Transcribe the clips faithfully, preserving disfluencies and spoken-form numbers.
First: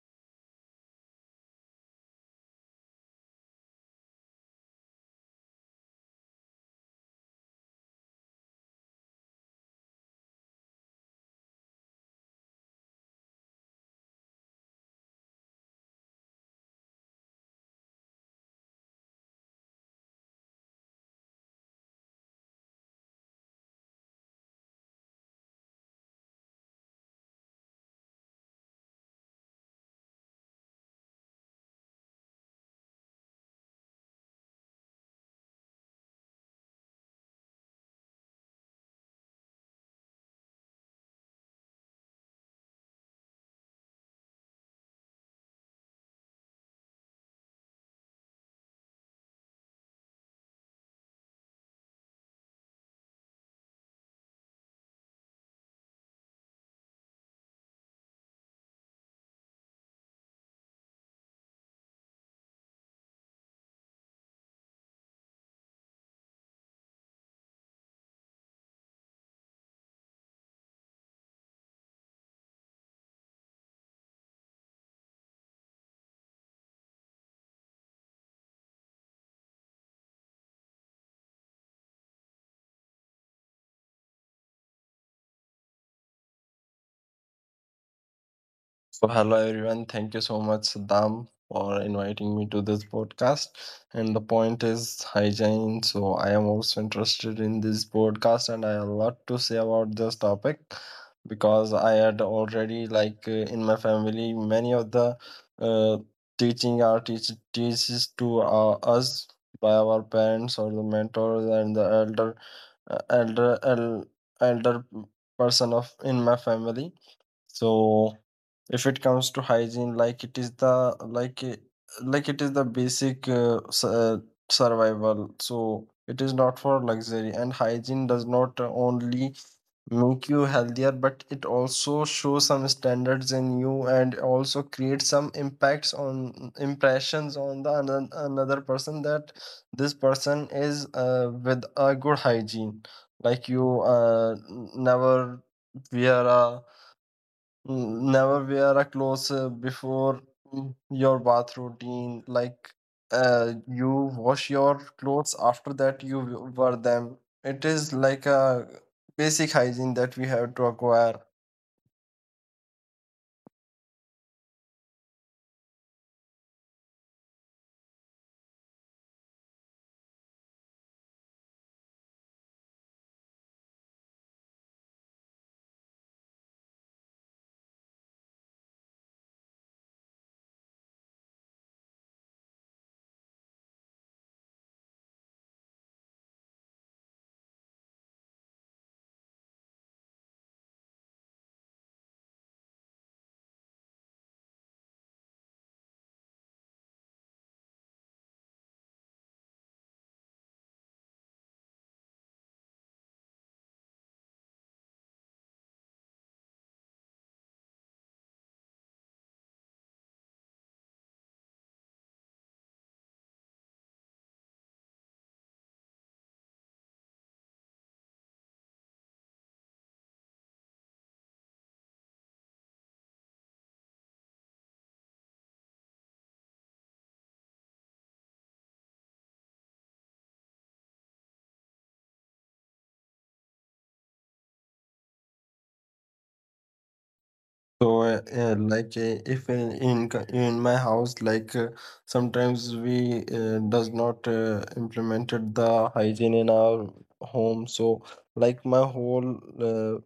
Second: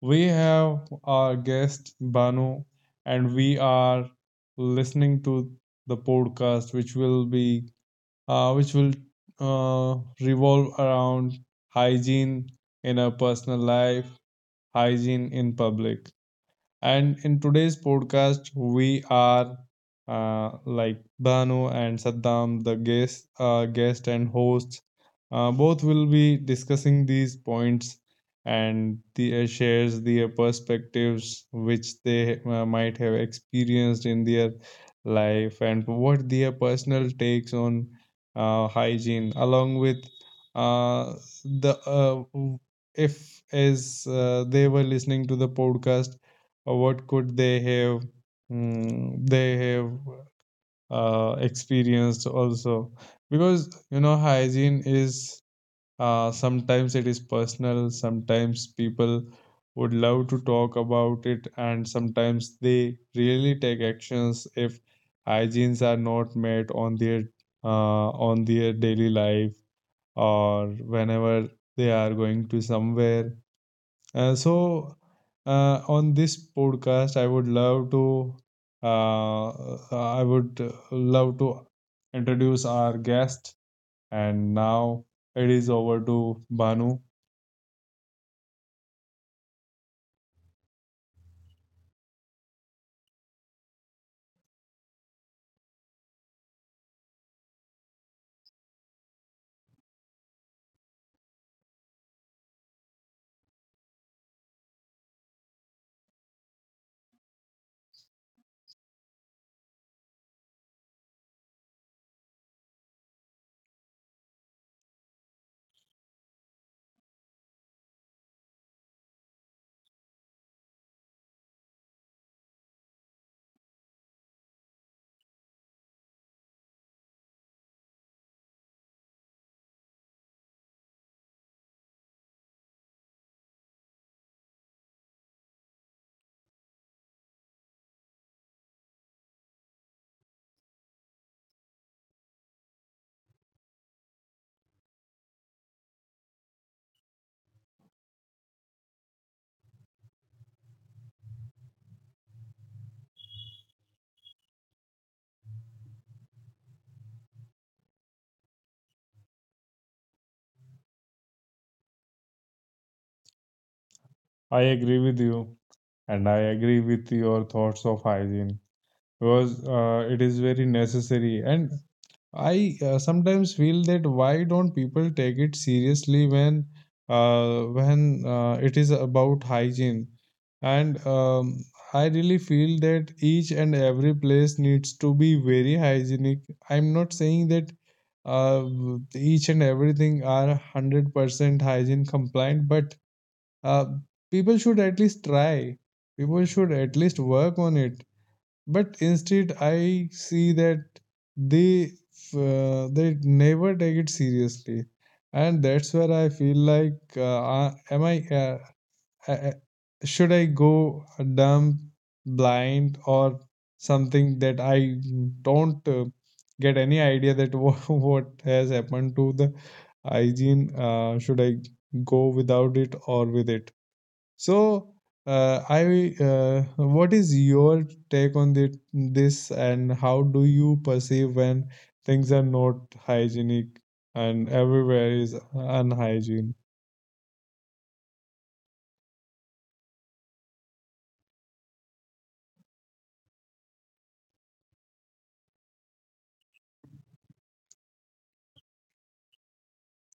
We have our guest Banu, and we are listening to the podcast, which will be, uh, which will uh, revolve around hygiene in our personal life, hygiene in public. And in today's podcast, we are uh, like Banu and Saddam, the guest, uh, guest and hosts. Uh, both will be discussing these points, and the uh, shares their perspectives which they uh, might have experienced in their life, and what their personal takes on uh, hygiene, along with uh, the uh, if as uh, they were listening to the podcast, or what could they have mm, they have uh, experienced also, because you know hygiene is, uh, sometimes it is personal, sometimes people would love to talk about it, and sometimes they really take actions if hygienes are not met on their uh, on their daily life, or whenever they are going to somewhere. Uh, so, uh, on this podcast, I would love to, uh, uh, I would uh, love to introduce our guest. And now it is over to Banu. So, hello everyone. Thank you so much, Saddam, for inviting me to this podcast. And the point is hygiene. So, I am also interested in this podcast, and I have a lot to say about this topic because I had already, like, uh, in my family, many of the uh, teaching our teach- teaches to uh, us by our parents or the mentors and the elder, uh, elder, el- elder person of in my family so if it comes to hygiene, like it is the like it- like it is the basic uh, s- uh, survival. So it is not for luxury, and hygiene does not only make you healthier, but it also shows some standards in you and also create some impacts on impressions on the another, another person that this person is uh, with a good hygiene. Like you uh, n- never wear a Mm, never wear a clothes uh, before mm, your bath routine. Like uh, you wash your clothes after that you w- wear them. It is like a basic hygiene that we have to acquire. I agree with you, and I agree with your thoughts of hygiene because uh, it is very necessary. And I uh, sometimes feel, that why don't people take it seriously when uh, when uh, it is about hygiene? And um, I really feel that each and every place needs to be very hygienic. I'm not saying that uh, each and everything are one hundred percent hygiene compliant, but uh, people should at least try. People should at least work on it. But instead, I see that they uh, they never take it seriously, and that's where I feel like, uh, uh, am I? Uh, uh, uh, should I go dumb, blind, or something that I don't uh, get any idea that what, what has happened to the hygiene? Uh, should I go without it or with it? So, uh, I uh, what is your take on the, this, and how do you perceive when things are not hygienic and everywhere is unhygiene? So, uh, uh, like, uh, if in in c- in my house, like, uh, sometimes we uh, does not uh, implemented the hygiene in our home. So, like, my whole uh,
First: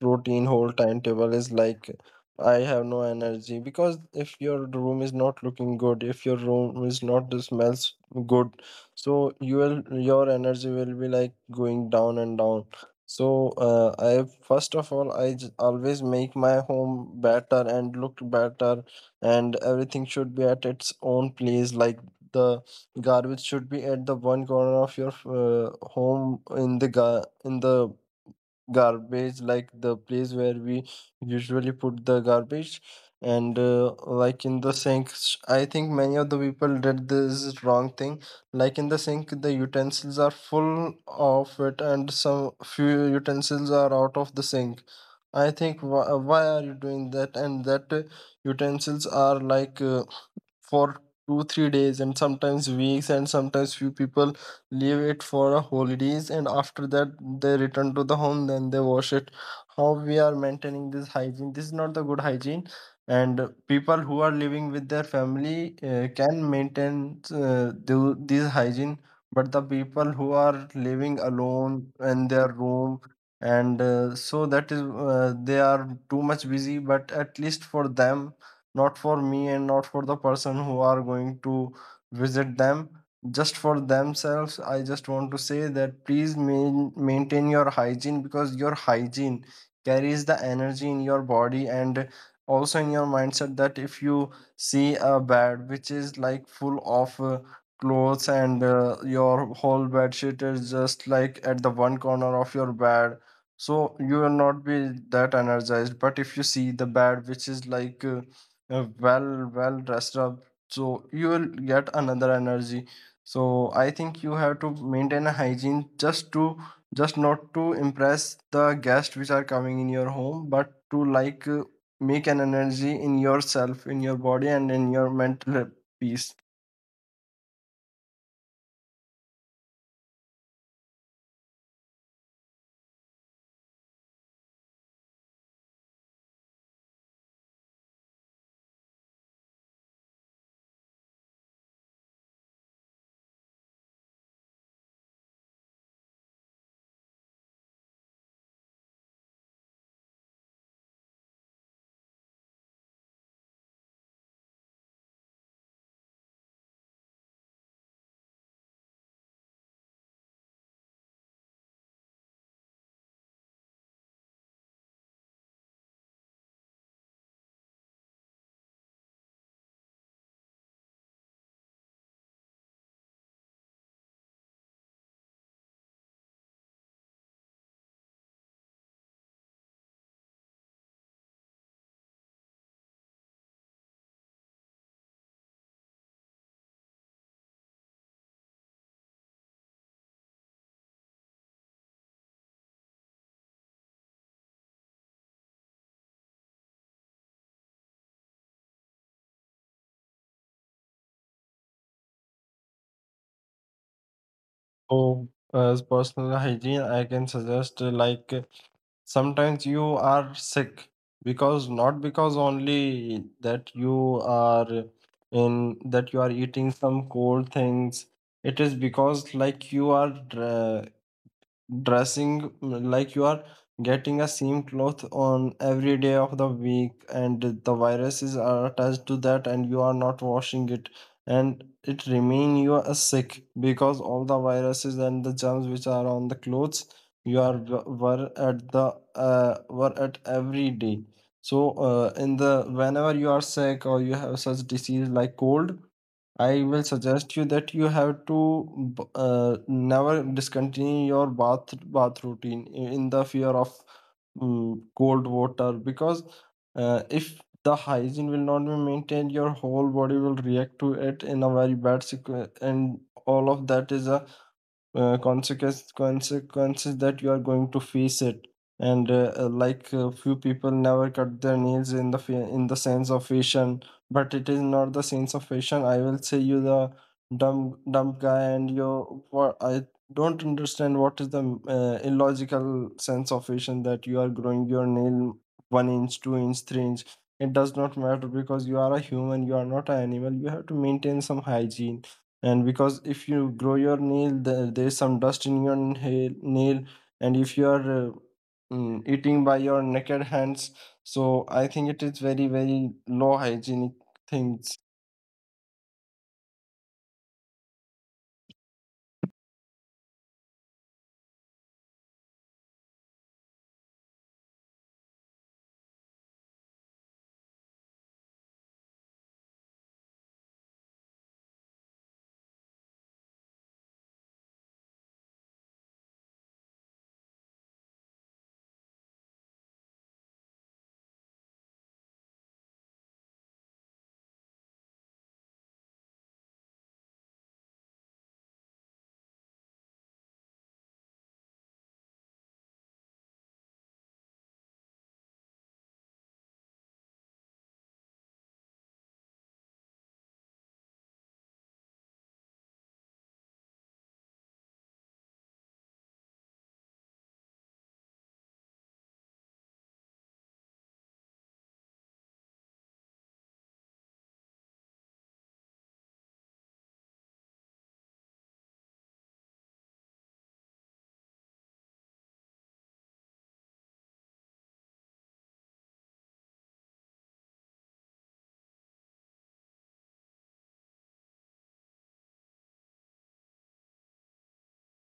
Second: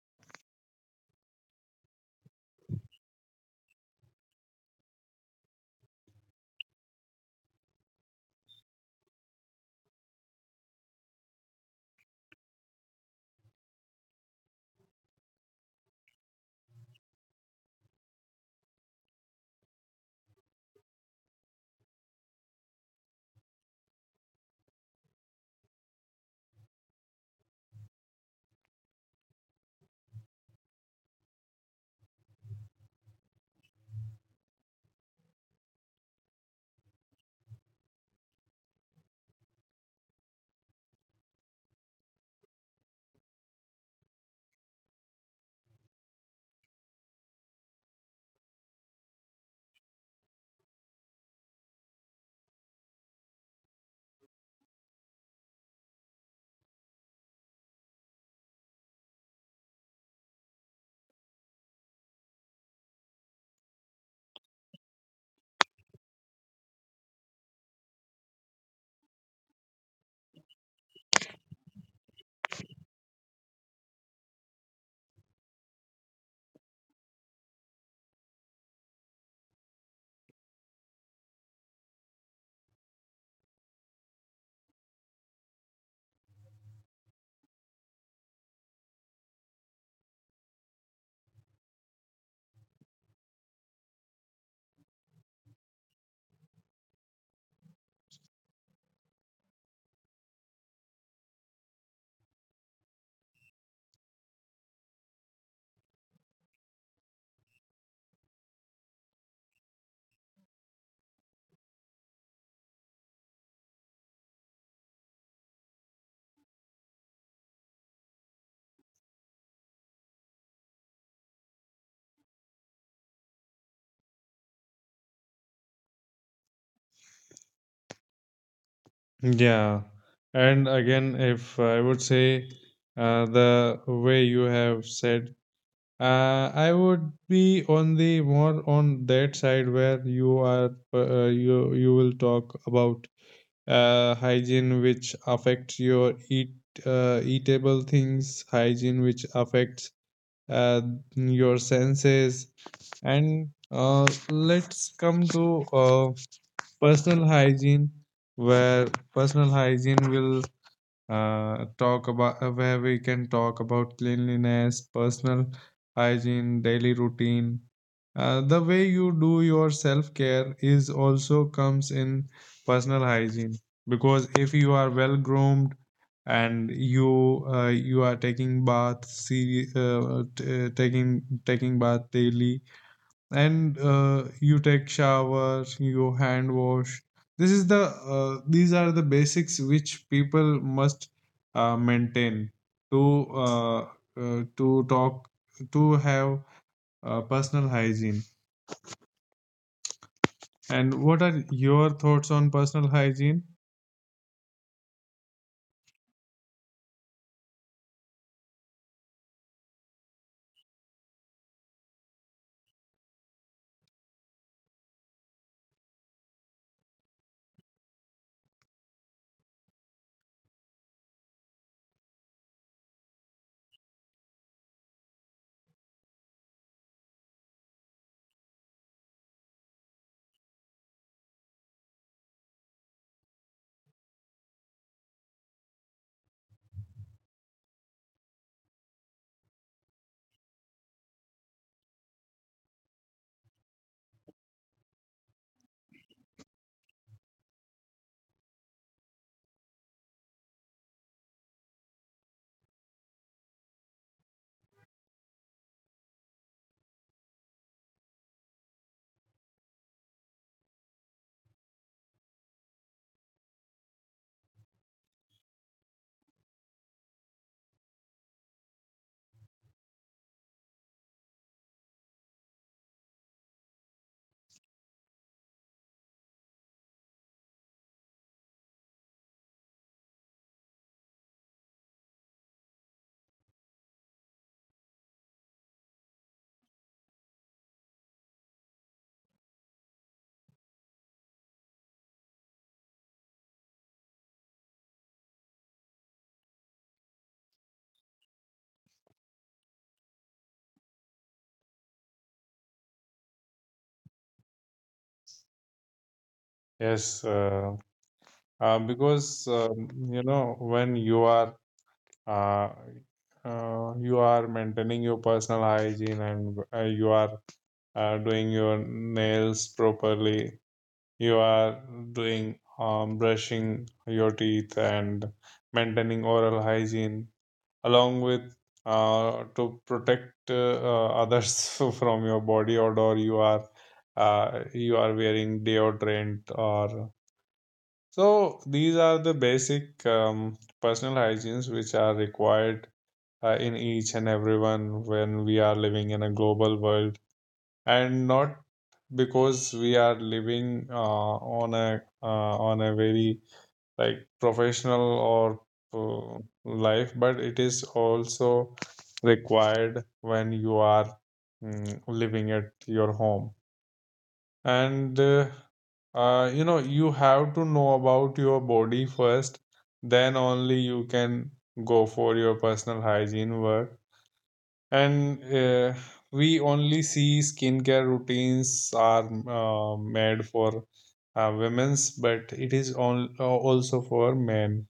routine, whole timetable is like, I have no energy because if your room is not looking good, if your room is not uh, smells good, so you will your energy will be like going down and down so, uh, I first of all, I j- always make my home better and look better, and everything should be at its own place. Like the garbage should be at the one corner of your uh, home in the ga in the garbage, like the place where we usually put the garbage. And uh, like in the sink s- I think many of the people did this wrong thing. Like in the sink, the utensils are full of it and some few utensils are out of the sink. I think why, why are you doing that? And that uh, utensils are like uh, for two three days and sometimes weeks, and sometimes few people leave it for a holidays, and after that they return to the home then they wash it. How we are maintaining this hygiene? This is not the good hygiene. And people who are living with their family uh, can maintain uh, the, this hygiene, but the people who are living alone in their room and uh, so that is uh, they are too much busy. But at least for them, not for me and not for the person who are going to visit them, just for themselves, I just want to say that please main, maintain your hygiene, because your hygiene carries the energy in your body and also in your mindset. That if you see a bed which is like full of uh, clothes and uh, your whole bed sheet is just like at the one corner of your bed, so you will not be that energized. But if you see the bed which is like uh, uh, well well dressed up, so you will get another energy. So I think you have to maintain a hygiene just to just not to impress the guests which are coming in your home, but to like uh, make an energy in yourself, in your body and in your mental peace. Yeah, and again, if I would say, uh, the way you have said, uh, I would be on the more on that side where you are uh, you you will talk about uh, hygiene, which affects your eat uh, eatable things, hygiene which affects uh, your senses. And uh, let's come to uh, personal hygiene, where personal hygiene will uh, talk about, uh, where we can talk about cleanliness, personal hygiene, daily routine. Uh, the way you do your self care is also comes in personal hygiene, because if you are well groomed and you uh, you are taking bath, see, uh, t- uh, taking taking bath daily, and uh, you take shower, you hand wash. This is the uh, these are the basics which people must uh, maintain to uh, uh, to talk to have uh, personal hygiene. And what are your thoughts on personal hygiene? So as personal hygiene I can suggest uh, like sometimes you are sick because not because only that you are in that you are eating some cold things, it is because like you are uh, dressing, mm, like you are getting a same cloth on every day of the week and the viruses are attached to that and you are not washing it, and it remain you are sick because all the viruses and the germs which are on the clothes you are were at the uh, were at every day. So uh, in the whenever you are sick or you have such disease like cold, I will suggest you that you have to b- uh, never discontinue your bath bath routine i- in the fear of mm, cold water. Because uh, if the hygiene will not be maintained, your whole body will react to it in a very bad sequence, and all of that is a uh, consequence consequences that you are going to face it. And uh, uh, like uh, few people never cut their nails in the fa- in the sense of fashion. But it is not the sense of fashion. I will say you the dumb dumb guy, and you what I don't understand, what is the uh, illogical sense of fashion that you are growing your nail one inch two inch three inch? It does not matter because you are a human, you are not an animal, you have to maintain some hygiene. And because if you grow your nail, the, there is some dust in your nail, nail. And if you are uh, mm, eating by your naked hands, so I think it is very very low hygienic things. Yes, uh, uh, because um, you know, when you are uh, uh, you are maintaining your personal hygiene, and uh, you are are doing your nails properly, you are doing, um, brushing your teeth and maintaining oral hygiene, along with uh, to protect uh, uh, others from your body odor, you are, uh, you are wearing deodorant, or so these are the basic um, personal hygienes which are required uh, in each and everyone when we are living in a global world, and not because we are living uh, on a uh, on a very, like, professional or uh, life, but it is also required when you are mm, living at your home. And uh, uh, you know, you have to know about your body first. Then only you can go for your personal hygiene work. And uh, we only see skincare routines are uh, made for uh, women's, but it is on, uh, also for men.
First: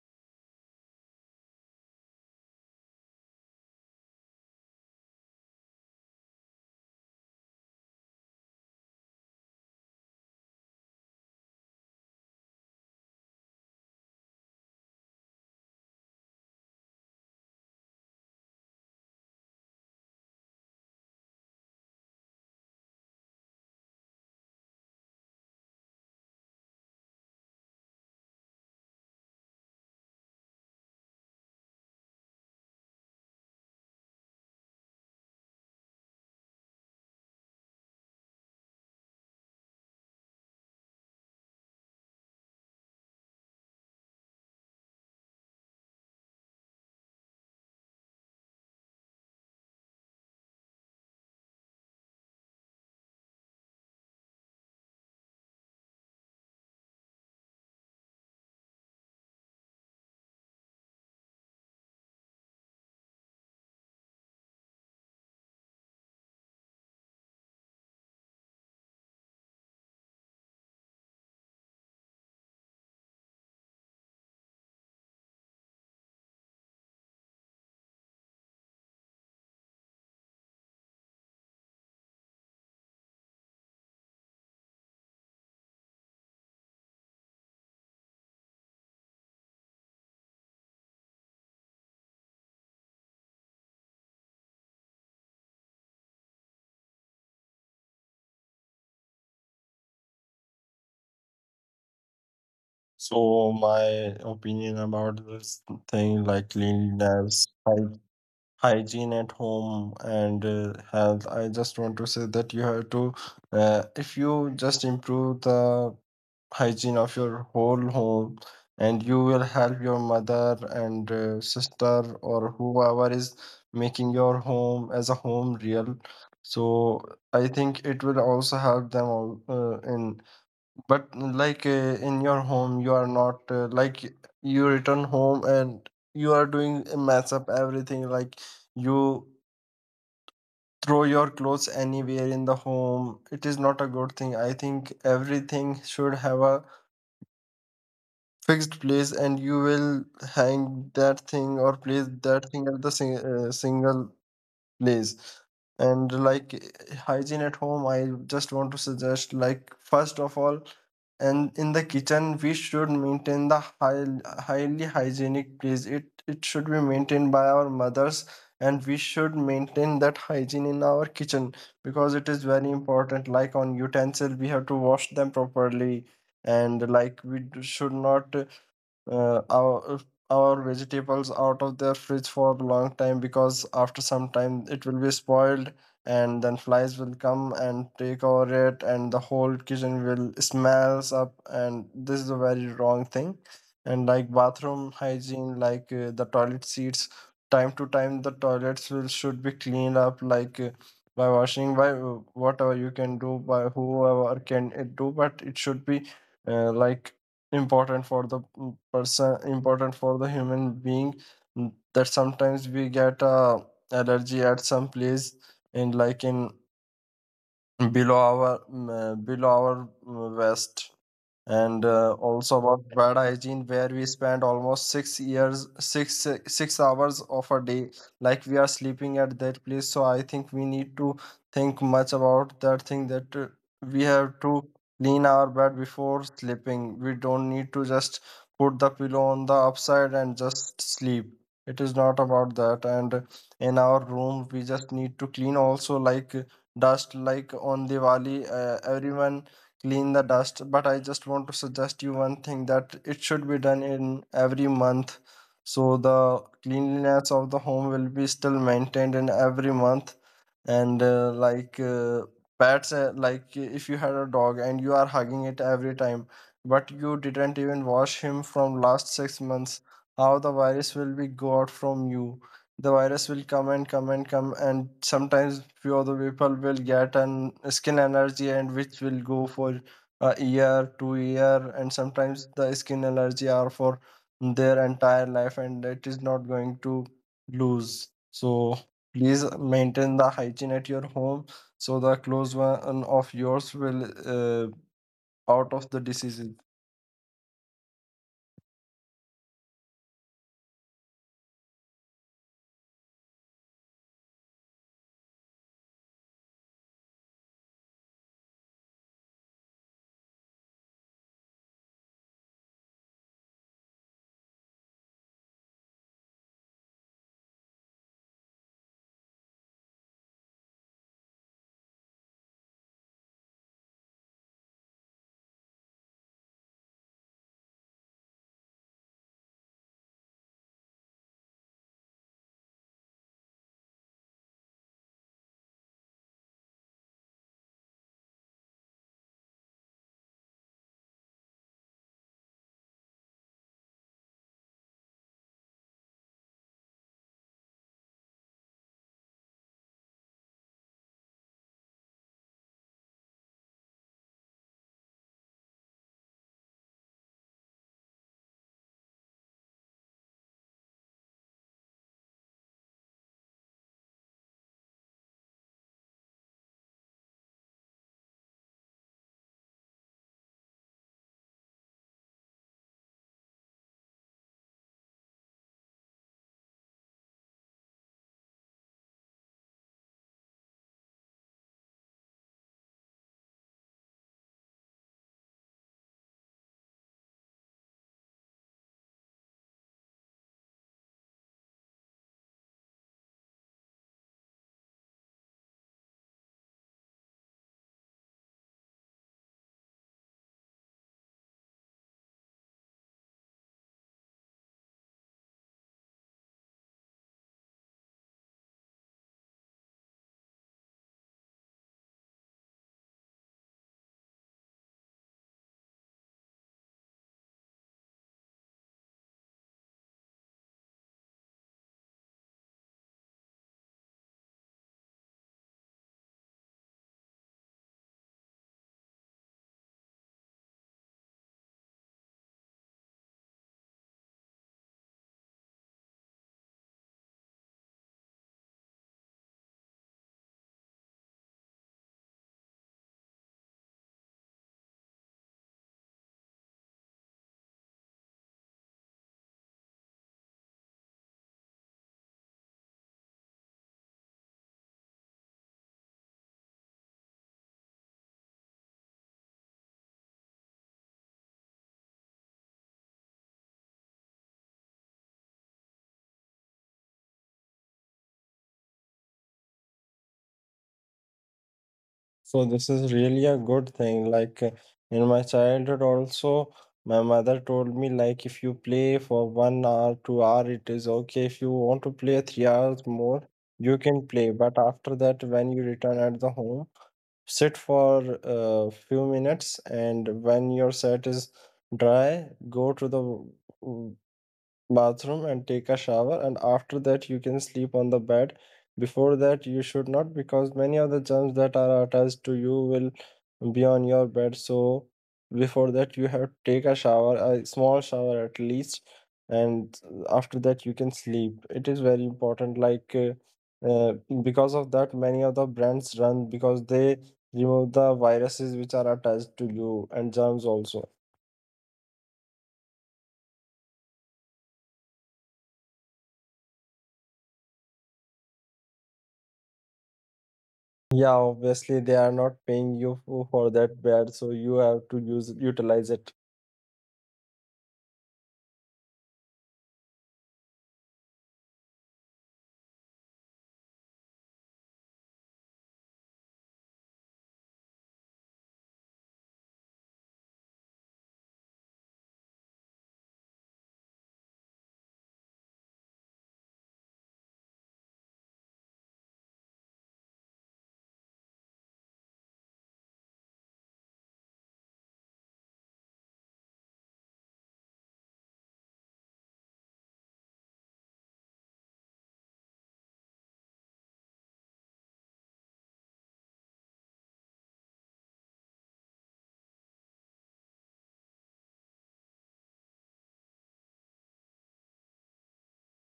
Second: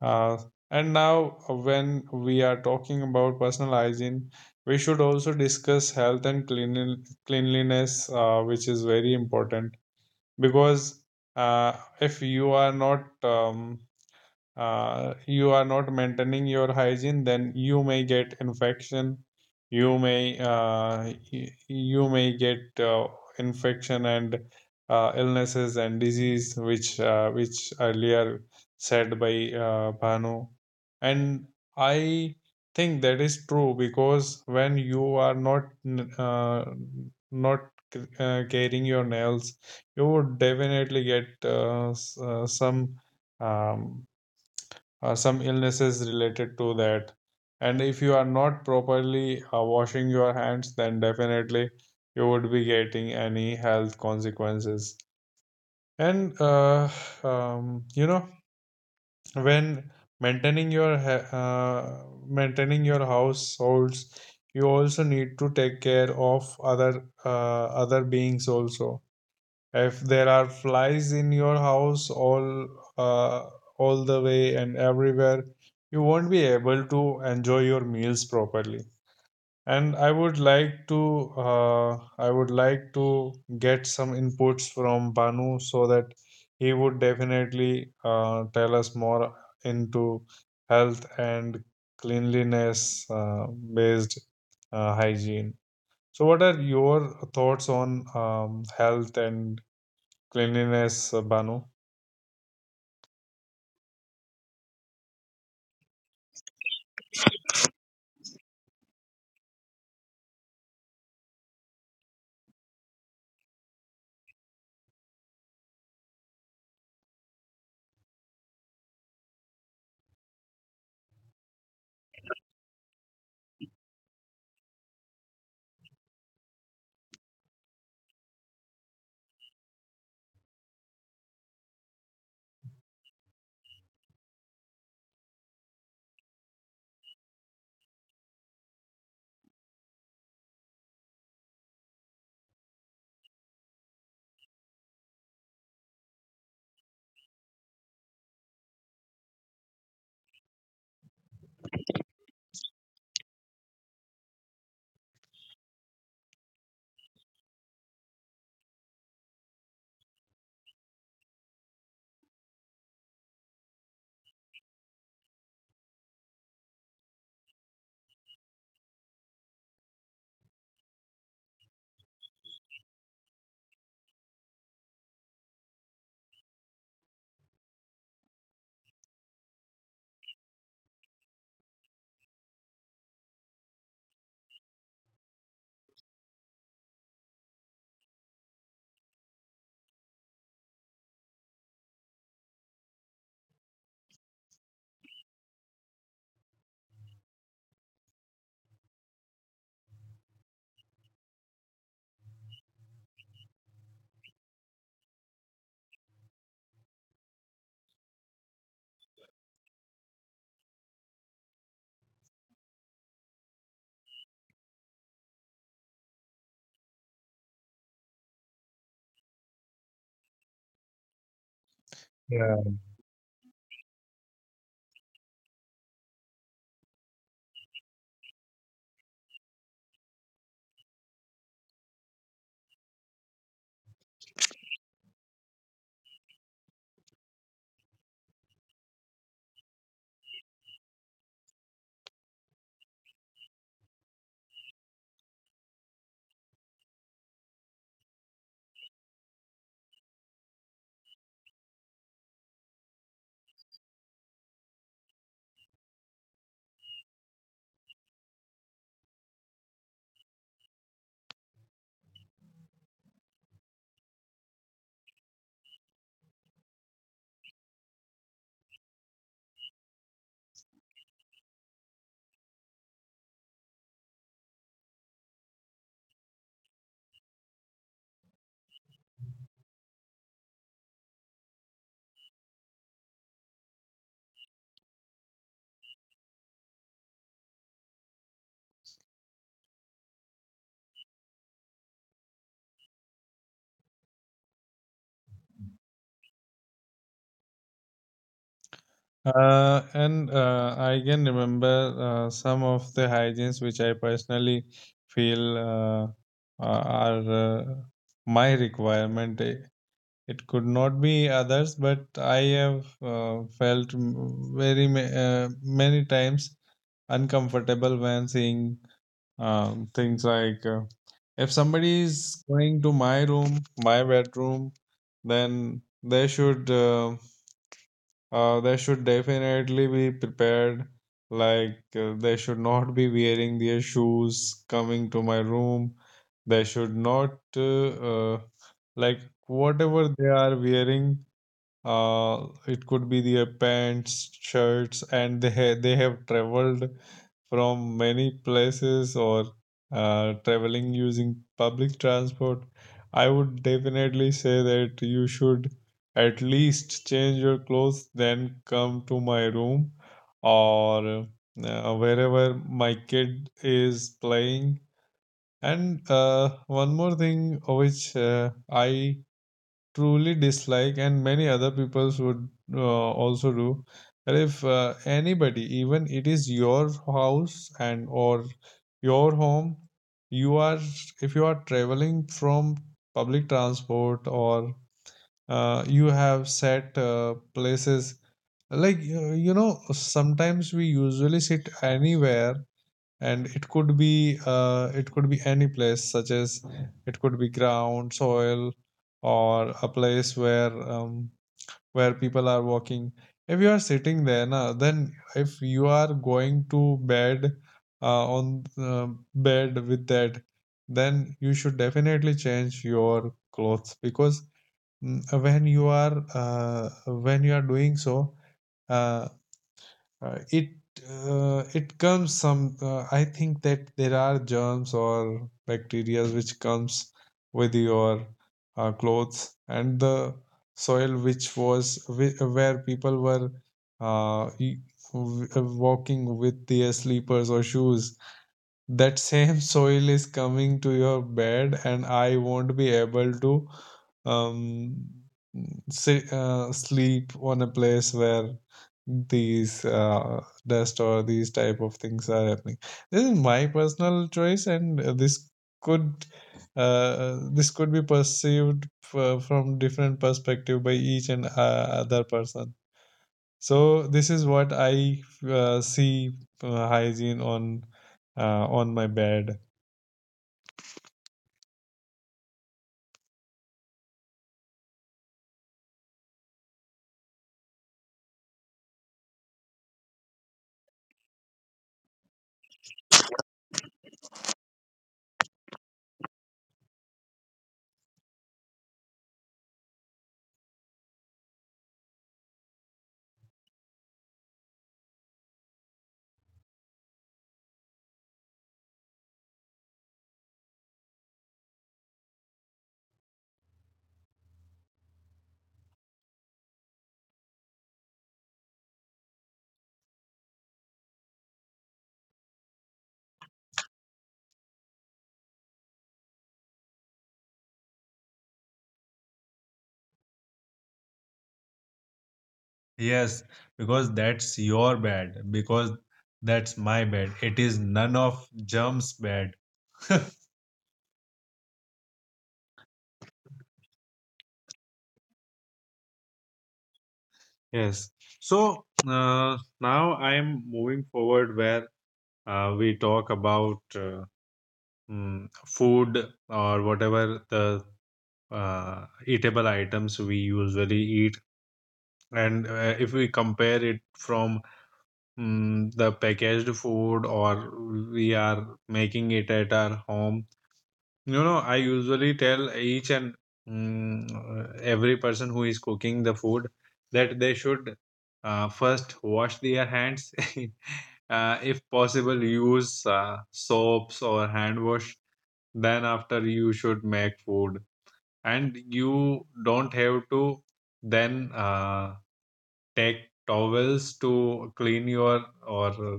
Uh, And now, uh, when we are talking about personal hygiene, we should also discuss health and clean, cleanliness, uh, which is very important. Because uh, if you are not um, uh, you are not maintaining your hygiene, then you may get infection. You may uh, y- you may get uh, infection and uh, illnesses and disease, which uh, which earlier said by uh, Bhanu. And I think that is true, because when you are not n- uh, not uh, carrying your nails, you would definitely get uh, s- uh, some, um, uh, some illnesses related to that. And if you are not properly uh, washing your hands, then definitely you would be getting any health consequences. And uh, um, you know, when maintaining your ha- uh, maintaining your households, you also need to take care of other uh, other beings also. If there are flies in your house, all uh, all the way and everywhere, you won't be able to enjoy your meals properly. And I would like to uh, I would like to get some inputs from Banu, so that he would definitely uh, tell us more into health and cleanliness, uh, based uh, hygiene. So what are your thoughts on um, health and Cleanliness, uh, Banu? So my opinion about this thing like cleanliness, hygiene at home and uh, health, I just want to say that you have to uh, if you just improve the hygiene of your whole home and you will help your mother and uh, sister or whoever is making your home as a home real. So I think it will also help them all, uh, in but mm, like uh, in your home, you are not uh, like, you return home and you are doing a mess up everything. Like you throw your clothes anywhere in the home. It is not a good thing. I think everything should have a fixed place, and you will hang that thing or place that thing at the sing- uh, single place. And like eh, hygiene at home, I just want to suggest like first of all, and in the kitchen we should maintain the high, highly hygienic place. it it should be maintained by our mothers, and we should maintain that hygiene in our kitchen because it is very important. Like on utensil we have to wash them properly, and like we d- should not uh, our our vegetables out of their fridge for a long time because after some time it will be spoiled, and then flies will come and take over it and the whole kitchen will smells up, and this is a very wrong thing. And like bathroom hygiene, like uh, the toilet seats, time to time the toilets will should be cleaned up, like uh, by washing, by uh, whatever you can do, by whoever can it do. But it should be uh, like important for the mm, person, important for the human being, mm, that sometimes we get uh, allergy at some place, in like in below our mm, uh, below our mm, waist. And uh, also Yeah. about bad hygiene where we spend almost six years six six hours of a day, like we are sleeping at that place. So I think we need to think much about that thing, that uh, we have to clean our bed before sleeping. We don't need to just put the pillow on the upside and just sleep. It is not about that. And in our room we just need to clean also, like uh, dust. Like on Diwali uh, everyone clean the dust, but I just want to suggest you one thing that it should be done in every month, so the cleanliness of the home will be still maintained in every month. And uh, like uh, pets, uh, like if you had a dog and you are hugging it every time but you didn't even wash him from last six months, how the virus will be go out from you? The virus will come and come and come, and sometimes few of the people will get an skin allergy and which will go for a year two year, and sometimes the skin allergy are for their entire life and it is not going to lose. So please maintain the hygiene at your home so the close one of yours will uh, out of the diseases. Uh, and uh, I can remember uh, some of the hygienes which I personally feel uh, uh, are uh, my requirement. It it could not be others, but I have uh, felt, m- very, ma- uh, many times uncomfortable, when seeing um, things like, uh, if somebody is going to my room, my bedroom, then they should. Uh, uh, they should definitely be prepared. Like, uh, they should not be wearing their shoes coming to my room. They should not, uh, uh, like, whatever they are wearing, uh it could be their pants, shirts, and they ha- they have traveled from many places, or uh, traveling using public transport. I would definitely say that you should at least change your clothes, then come to my room, or uh, wherever my kid is playing. And uh, one more thing which uh, I truly dislike, and many other peoples would uh, also do. But if uh, anybody, even it is your house and or your home, you are if you are traveling from public transport, or uh, you have set uh, places, like, you you know sometimes we usually sit anywhere, and it could be uh, it could be any place, such as it could be ground soil, or a place where um, where people are walking. If you are sitting there na, then if you are going to bed, uh, on uh, bed with that, then you should definitely change your clothes. Because mm, when you are uh, when you are doing so, uh, uh, it uh, it comes some, uh, I think that there are germs or bacteria which comes with your uh, clothes and the soil, which was whi- where people were, uh, e- w- uh, walking with their slippers or shoes, that same soil is coming to your bed. And I won't be able to um, sit, uh, sleep on a place where these uh, dust or these type of things are happening. This is my personal choice, and uh, this could, uh, this could be perceived f- from different perspective by each and uh, other person. So this is what I uh, see uh, hygiene on uh, on my bed. So this is really a good thing. Like uh, in my childhood also, my mother told me like if you play for one hour, two hour, it is okay. If you want to play three hours more, you can play. But after that, when you return at the home, sit for a few minutes, and when your set is dry, go to the bathroom and take a shower, and after that you can sleep on the bed. Before that you should not, because many of the germs that are attached to you will be on your bed. So before that you have to take a shower, a small shower at least, and after that you can sleep. It is very important. like uh, uh, because of that, many of the brands run, because they remove the viruses which are attached to you and germs also. Yes, because that's your bad, because that's my bad. It is none of Germ's bad. Yeah, obviously they are not paying you fo- for that bad, so you have to use utilize it. Yes. So uh, now I'm moving forward, where uh, we talk about uh, mm, food or whatever the uh, eatable items we usually eat. And uh, if we compare it from, mm, the packaged food or we are making it at our home. You know, I usually tell each and mm, every person who is cooking the food that they should uh, first wash their hands. Uh, if possible, use uh, soaps or hand wash. Then after, you should make food, and you don't have to then uh, take towels to clean your, or uh,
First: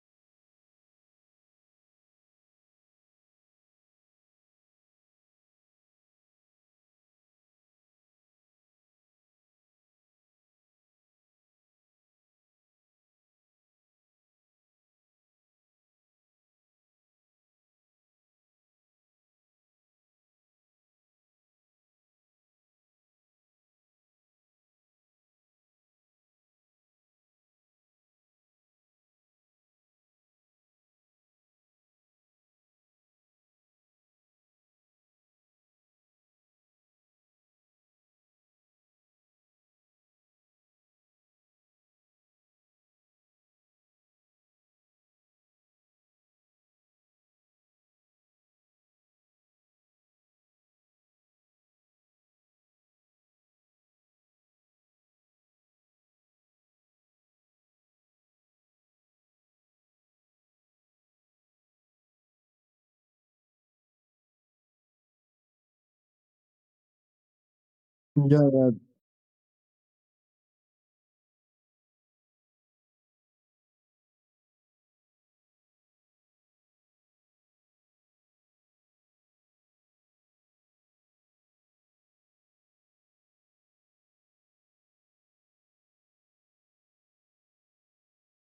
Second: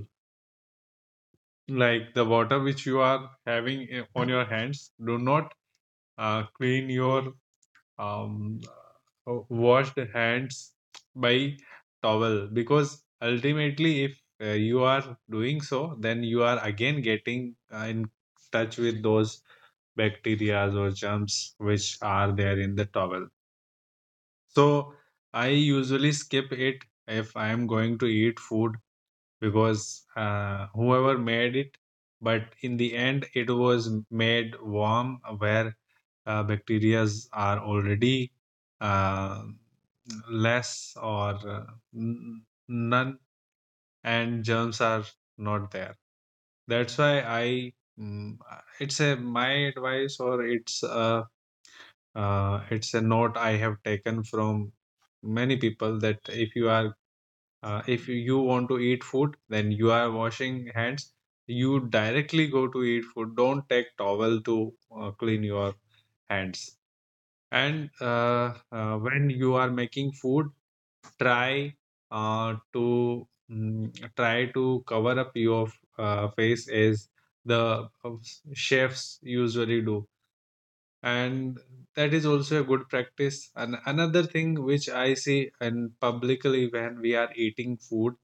like, the water which you are having, eh, on your hands. Do not uh, clean your um, uh, washed hands by towel, because ultimately if uh, you are doing so, then you are again getting uh, in touch with those bacteria or germs which are there in the towel. So I usually skip it if I am going to eat food, because uh, whoever made it, but in the end it was made warm where uh, bacterias are already uh, less or uh, n- none, and germs are not there. That's why I mm, it's a my advice, or it's a uh, it's a note I have taken from many people that if you are uh, if you want to eat food, then you are washing hands, you directly go to eat food, don't take towel to uh, clean your hands. And Yeah, yeah. uh, uh, when you are making food, try uh, to mm, try to cover up your uh, face as the uh, chefs usually do, and that is also a good practice. And another thing which I see, and publicly when we are eating food,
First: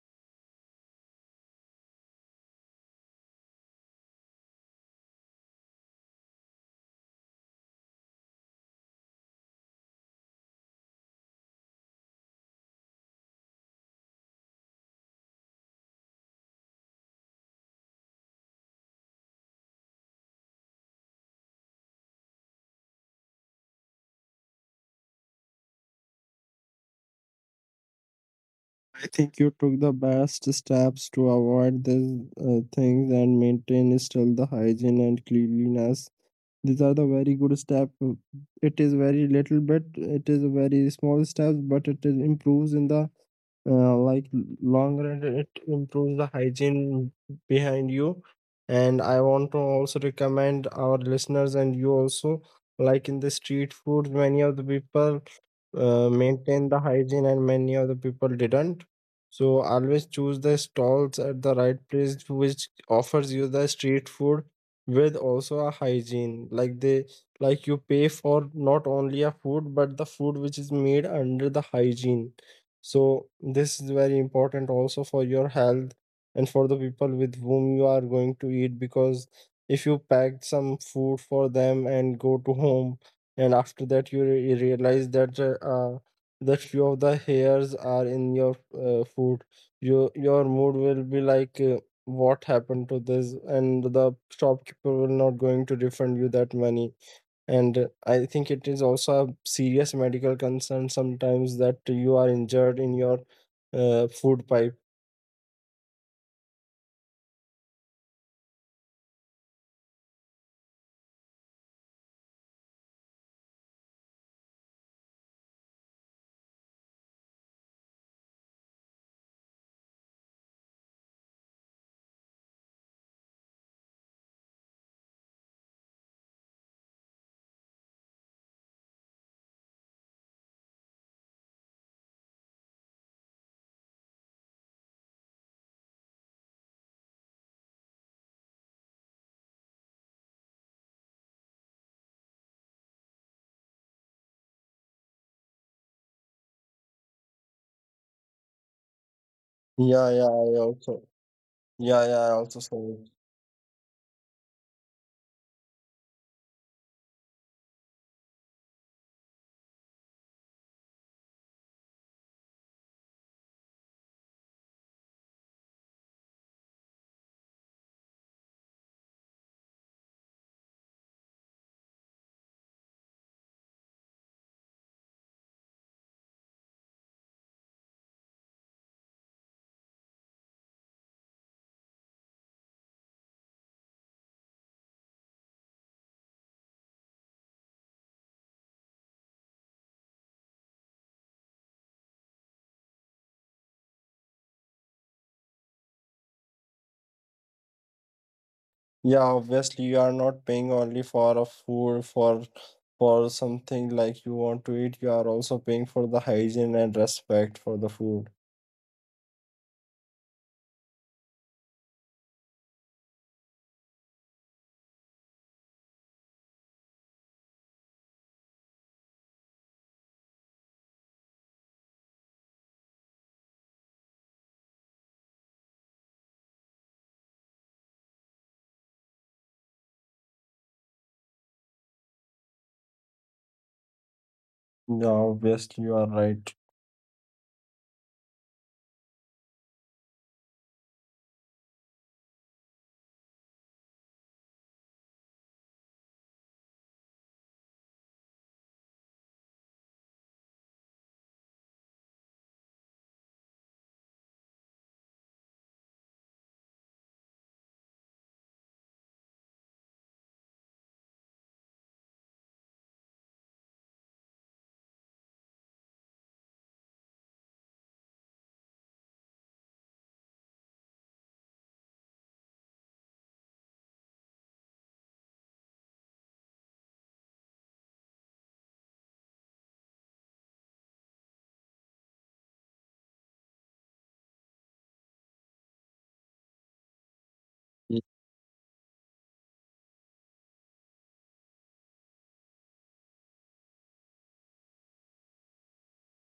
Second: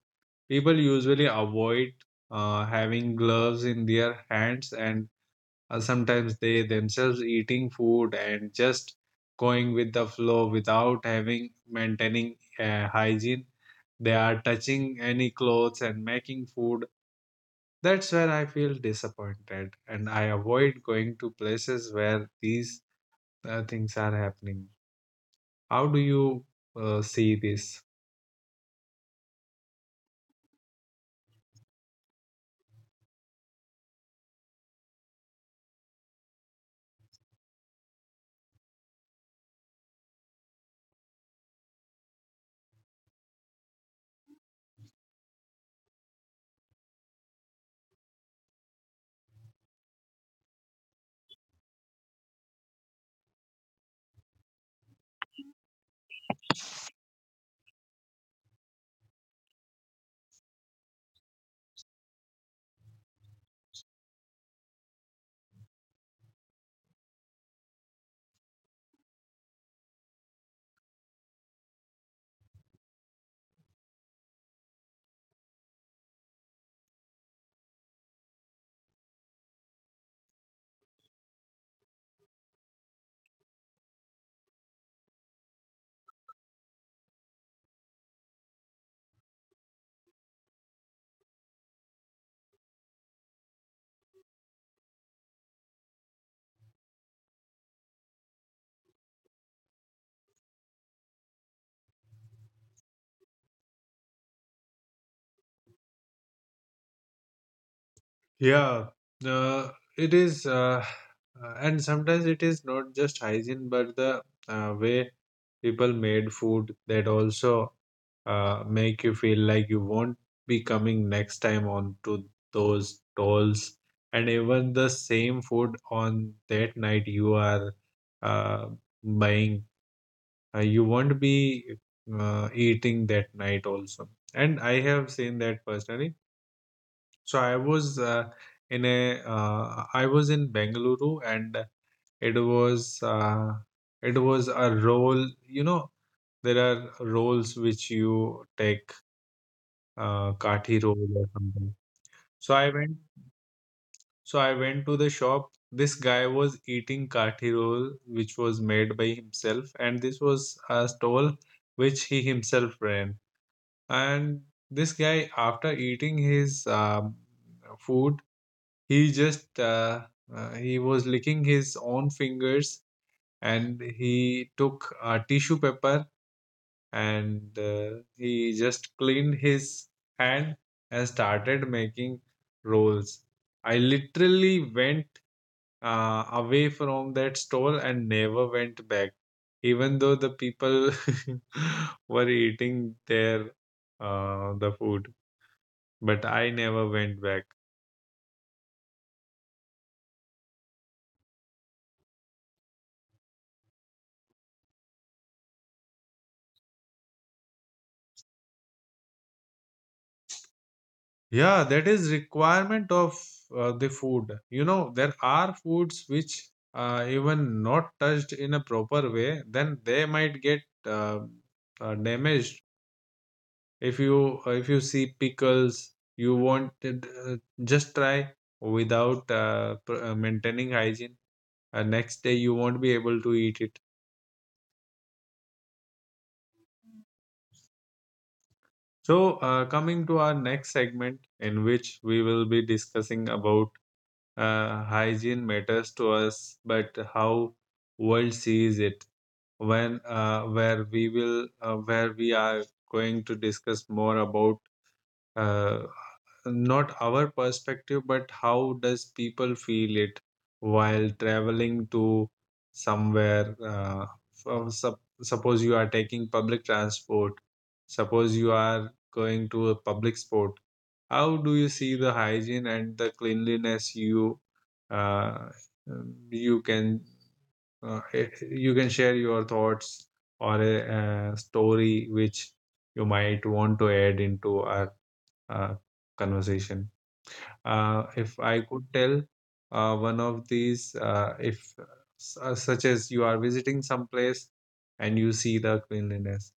people usually avoid uh, having gloves in their hands, and uh, sometimes they themselves eating food and just going with the flow without having maintaining uh, hygiene. They are touching any clothes and making food. That's where I feel disappointed, and I avoid going to places where these uh, things are happening. How do you uh, see this? I think you took the best steps to avoid these uh, things and maintain still the hygiene and cleanliness. These are the very good step. Uh, It is very little bit. It is very small steps, but it is improves in the uh, like long run. It improves the hygiene behind you. And I want to also recommend our listeners and you also, like in the street food, many of the people uh, maintain the hygiene and many of the people didn't. So always choose the stalls at the right place which offers you the street food with also a hygiene, like they, like you pay for not only a food, but the food which is made under the hygiene. So this is very important also for your health and for the people with whom you are going to eat, because if you packed some food for them and go to home, and after that you re- realize that uh, uh, that few of the hairs are in your uh, food, your your mood will be like uh, what happened to this. And the shopkeeper will not going to refund you that money. And I think it is also a serious medical concern sometimes that you are injured in your uh, food pipe. Yeah, uh, it is, uh, uh, and sometimes it is not just hygiene, but the uh, way people made food, that also uh, make you feel like you won't be coming next time onto those tolls, and even the same food on that night you are uh, buying, uh, you won't be uh, eating that night also. And I have seen that personally. So I was uh, in a uh, I was in Bengaluru, and it was uh, it was a role. You know, there are roles which you take, Yeah, uh, yeah, I kathi roll also. or something. Yeah, yeah, I So I also went. saw it. So I went to the shop. This guy was eating kathi roll, which was made by himself, and this was a stall which he himself ran. And this guy, after eating his um food, he just uh, uh, he was licking his own fingers, and he took a tissue paper, and uh, he just cleaned his hand, and started making rolls. I literally went uh, away from that stall and never went back, even though the people were eating their uh, the food, but I never went back. Yeah, obviously you are not paying only for a food, for for something like you want to eat. You are also paying for the hygiene and respect for the food. Yeah, that is requirement of uh, the food. You know, there are foods which uh, even not touched in a proper way, then they might get uh, uh, damaged. If you uh, if you see pickles, you want it, uh, just try without uh, pr- uh, maintaining hygiene. Uh, next day you won't be able to eat it. Yeah, obviously you are right. So, uh, coming to our next segment, in which we will be discussing about uh, hygiene matters to us, but how world sees it. When uh, where we will uh, Where we are going to discuss more about uh, not our perspective, but how does people feel it while traveling to somewhere. Uh, from, sup- suppose you are taking public transport. Suppose you are going to a public sport, how do you see the hygiene and the cleanliness? You uh, you can uh, eh, you can share your thoughts, or a, a story which you might want to add into our uh, conversation. Uh, if I could tell uh, one of these, uh, if su- such as you are visiting some place and you see the cleanliness.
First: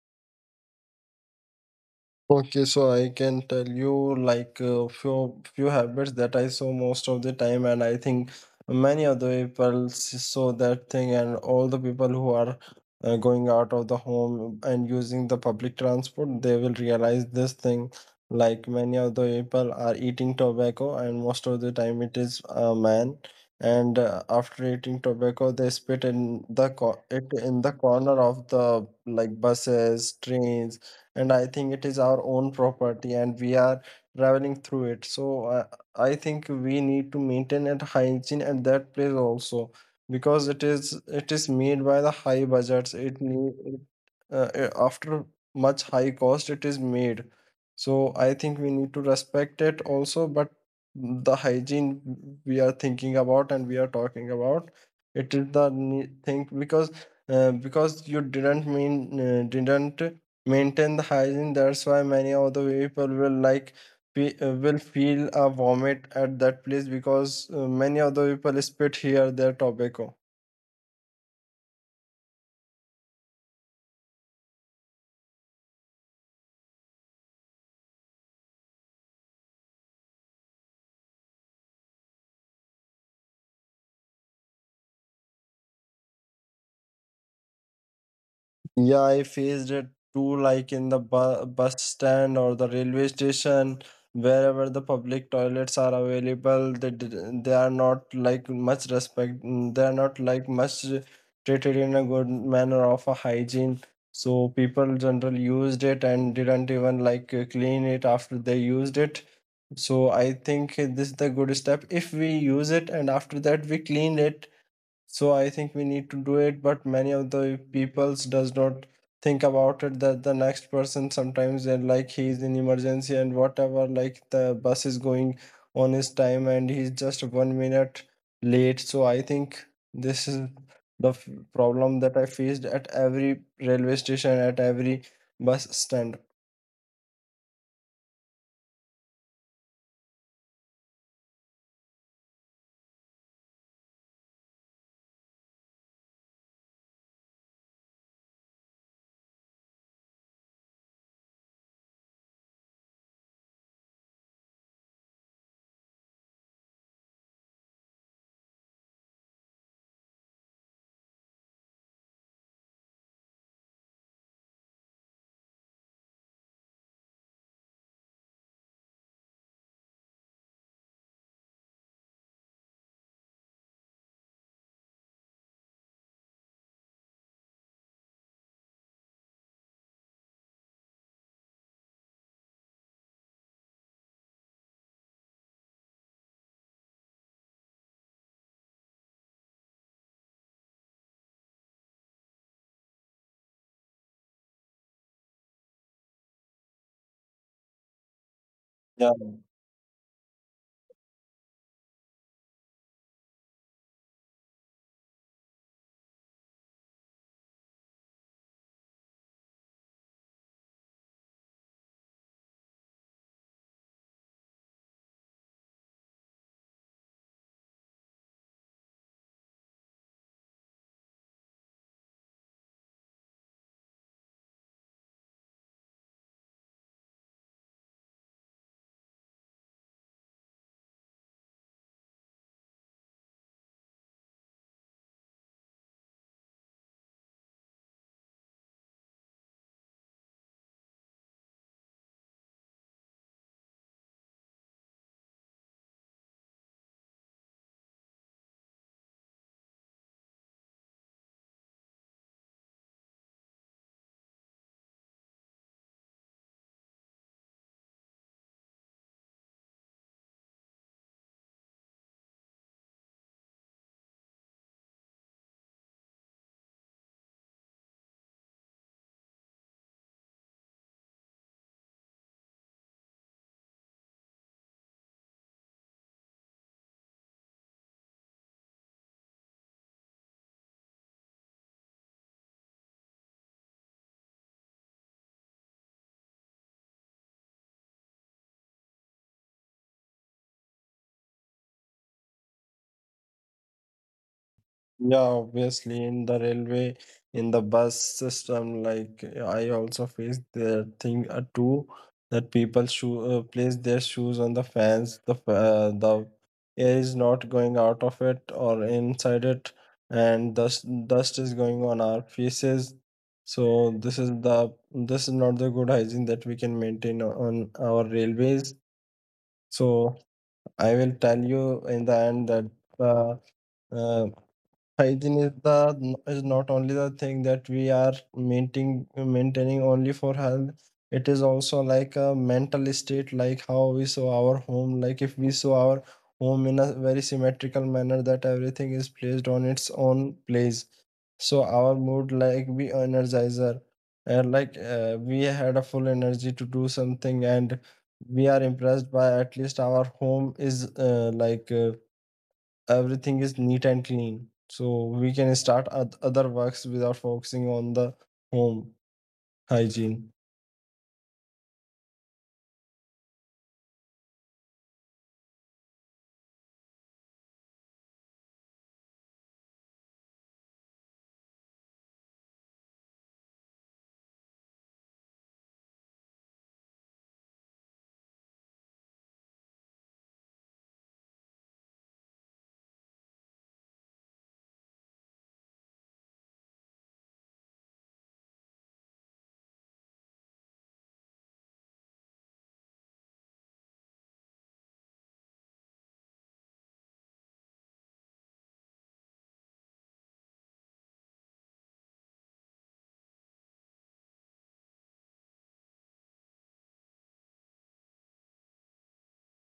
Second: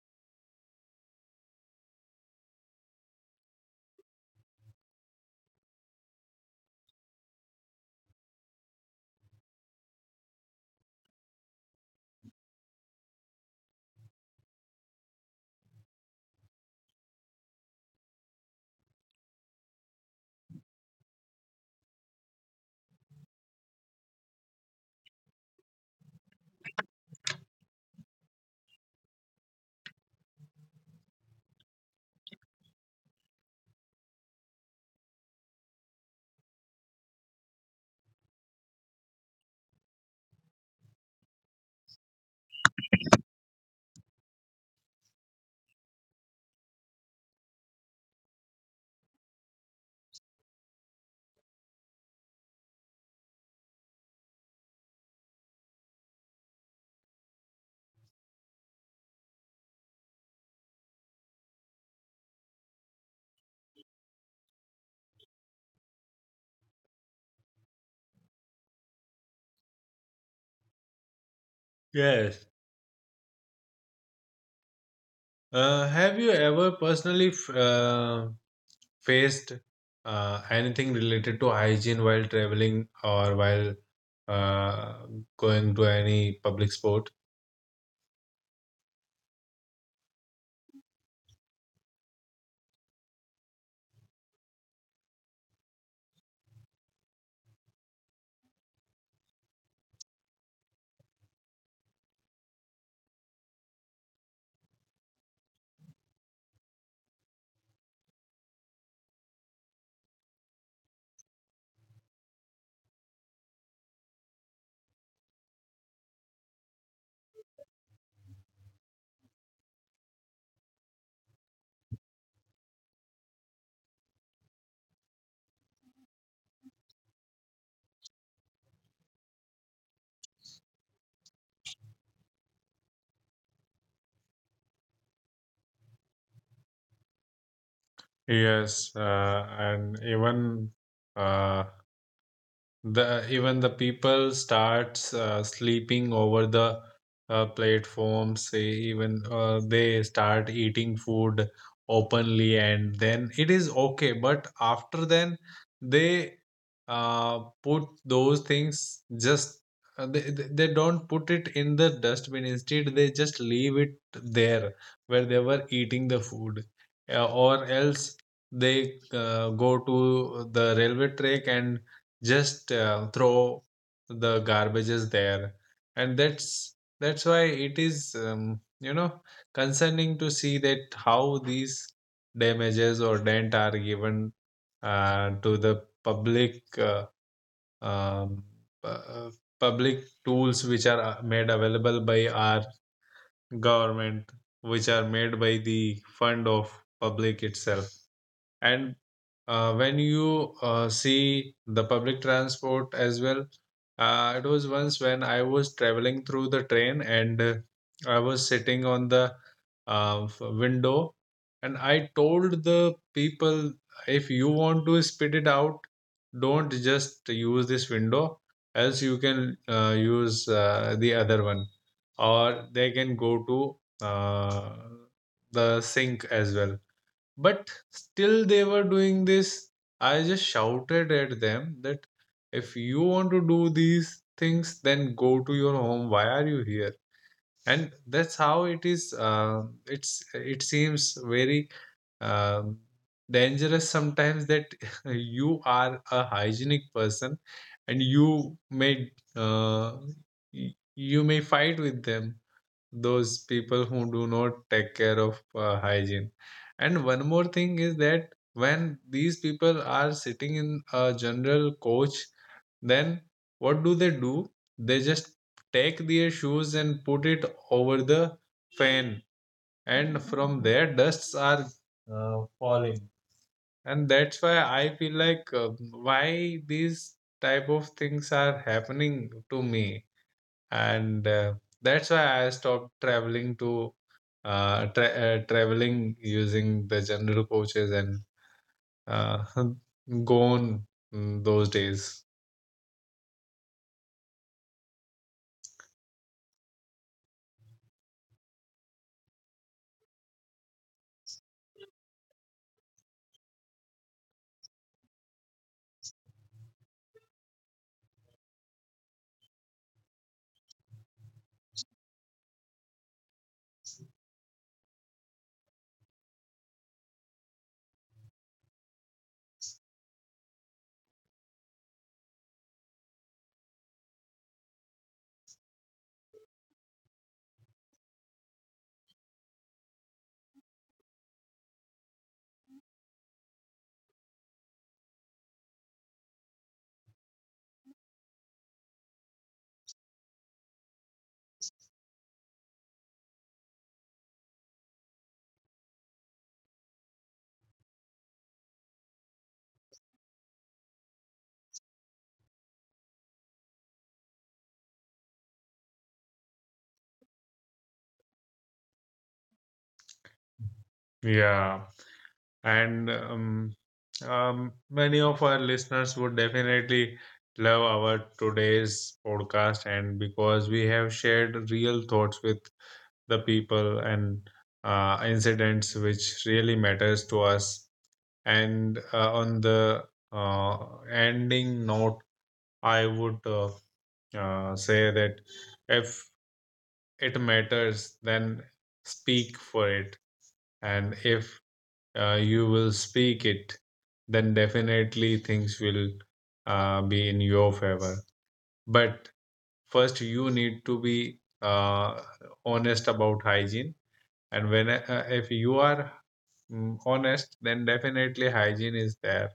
Okay, so I can tell you like a few few habits that I saw most of the time, and I think many other people s- saw that thing, and all the people who are uh, going out of the home and using the public transport, they will realize this thing. Like many of the people are eating tobacco, and most of the time it is a man. And uh, after eating tobacco, they spit in the co- it in the corner of the like buses, trains. And I think it is our own property and we are traveling through it. So uh, I think we need to maintain that hygiene at that place also, because it is, it is made by the high budgets, it need it, uh, uh, after much high cost it is made. So I think we need to respect it also. But the hygiene we are thinking about and we are talking about, it is the ne- thing. Because uh, because you didn't mean uh, didn't maintain the hygiene, that's why many of the people will like fe- uh, will feel a vomit at that place, because uh, many of the people spit here their tobacco. Yes. Uh, have you ever personally f- uh, faced uh, anything related to hygiene while traveling or while uh, going to any public sport? Yeah, I faced it too, like in the bu- bus stand or the railway station, wherever the public toilets are available. They did- they are not like much respect. mm, They are not like much treated in a good manner of a hygiene. So people generally used it and didn't even like uh, clean it after they used it. So I think uh, this is the good step. If we use it and after that we clean it, so I think we need to do it. But many of the peoples does not think about it, that the next person, sometimes they're like he's in emergency and whatever, like the bus is going on his time and he's just one minute late. So I think this is the f- problem that I faced at every railway station, at every bus stand. Yes. Uh, and even uh, the even the people starts uh, sleeping over the uh, platforms, say even uh, they start eating food openly, and then it is okay, but after then they uh, put those things. Just uh, they, they they don't put it in the dustbin, instead they just leave it there where they were eating the food, uh, or else they uh, go to the railway track and just uh, throw the garbages there, and that's that's why it is, um, you know concerning to see that how these damages or dent are given uh, to the public uh, um, uh, public tools which are uh, made available by our government, which are made by the fund of public itself. And Yeah. uh, when you uh, see the public transport as well. Uh, it was once when I was traveling through the train, and uh, I was sitting on the uh, f- window, and I told the people, if you want to spit it out, don't just use this window, else you can uh, use uh, the other one, or they can go to uh, the sink as well, but still they were doing this. I just shouted at them that if you want to do these things, then go to your home, why are you here? And that's how it is. Uh, it's it seems very um, dangerous sometimes that you are a hygienic person, and you may uh, y- you may fight with them, those people who do not take care of uh, hygiene. And one more thing is that when these people are sitting in a general coach, then what do they do? They just take their shoes and put it over the fan, and from there dusts are uh, falling, and that's why I feel like uh, why these type of things are happening to me. And uh, that's why I stopped traveling to uh, tra- uh, traveling using the general coaches, and uh, gone mm, those days. Yeah, obviously, in the railway, in the bus system, like I also faced the thing uh, too, that people shoe uh, place their shoes on the fans. The fa- uh, the air is not going out of it or inside it, and dust dust is going on our faces. So this is the, this is not the good hygiene that we can maintain o- on our railways. So I will tell you in the end that. Uh, uh, Hygiene is the, is not only the thing that we are maintaining, maintaining only for health. It is also like a mental state, like how we saw our home. Like if we saw our home in a very symmetrical manner, that everything is placed on its own place, so our mood, like we energizer, and like uh, we had a full energy to do something. And we are impressed by at least our home is uh, like uh, everything is neat and clean, so we can start oth- other works without focusing on the home hygiene. Yeah, and um, um, many of our listeners would definitely love our today's podcast, and because we have shared real thoughts with the people and uh, incidents which really matters to us. And uh, on the uh, ending note, I would uh, uh, say that if it matters, then speak for it. And if uh, you will speak it, then definitely things will uh, be in your favor. But first, you need to be uh, honest about hygiene. And when uh, if you are mm, honest, then definitely hygiene is there.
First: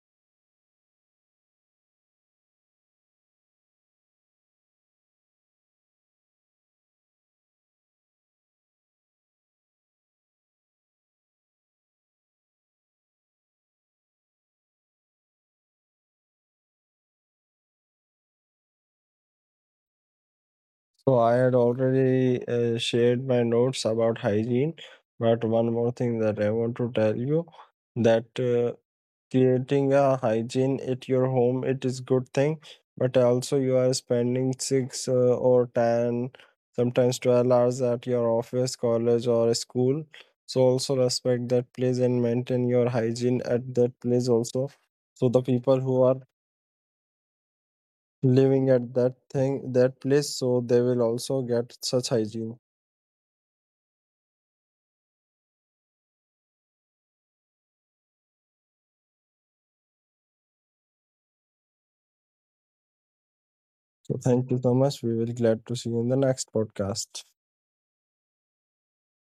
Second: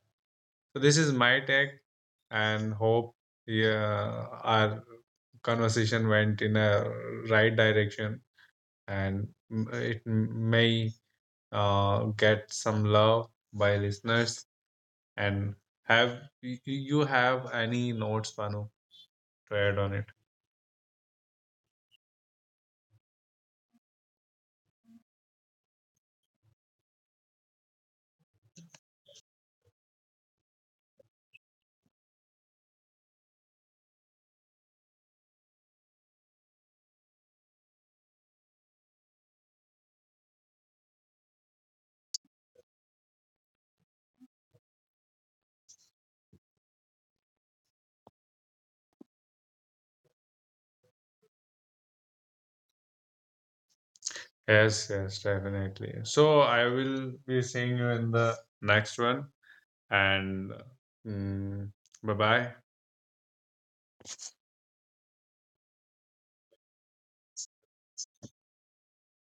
So this is my take, and hope, yeah, our conversation went in a right direction, and m- it m- may uh, get some love by listeners. And have y- y- you have any notes, Panu, to add on it? So I had already uh, shared my notes about hygiene, but one more thing that I want to tell you, that uh, creating a hygiene at your home, it is good thing. But also you are spending six uh, or ten, sometimes twelve hours at your office, college or school. So also respect that place and maintain your hygiene at that place also. So the people who are living at that thing, that place, so they will also get such hygiene. Yes, yes, definitely. So I will be seeing you in the next one, and mm, bye bye. So thank you so much. We will glad to see you in the next podcast.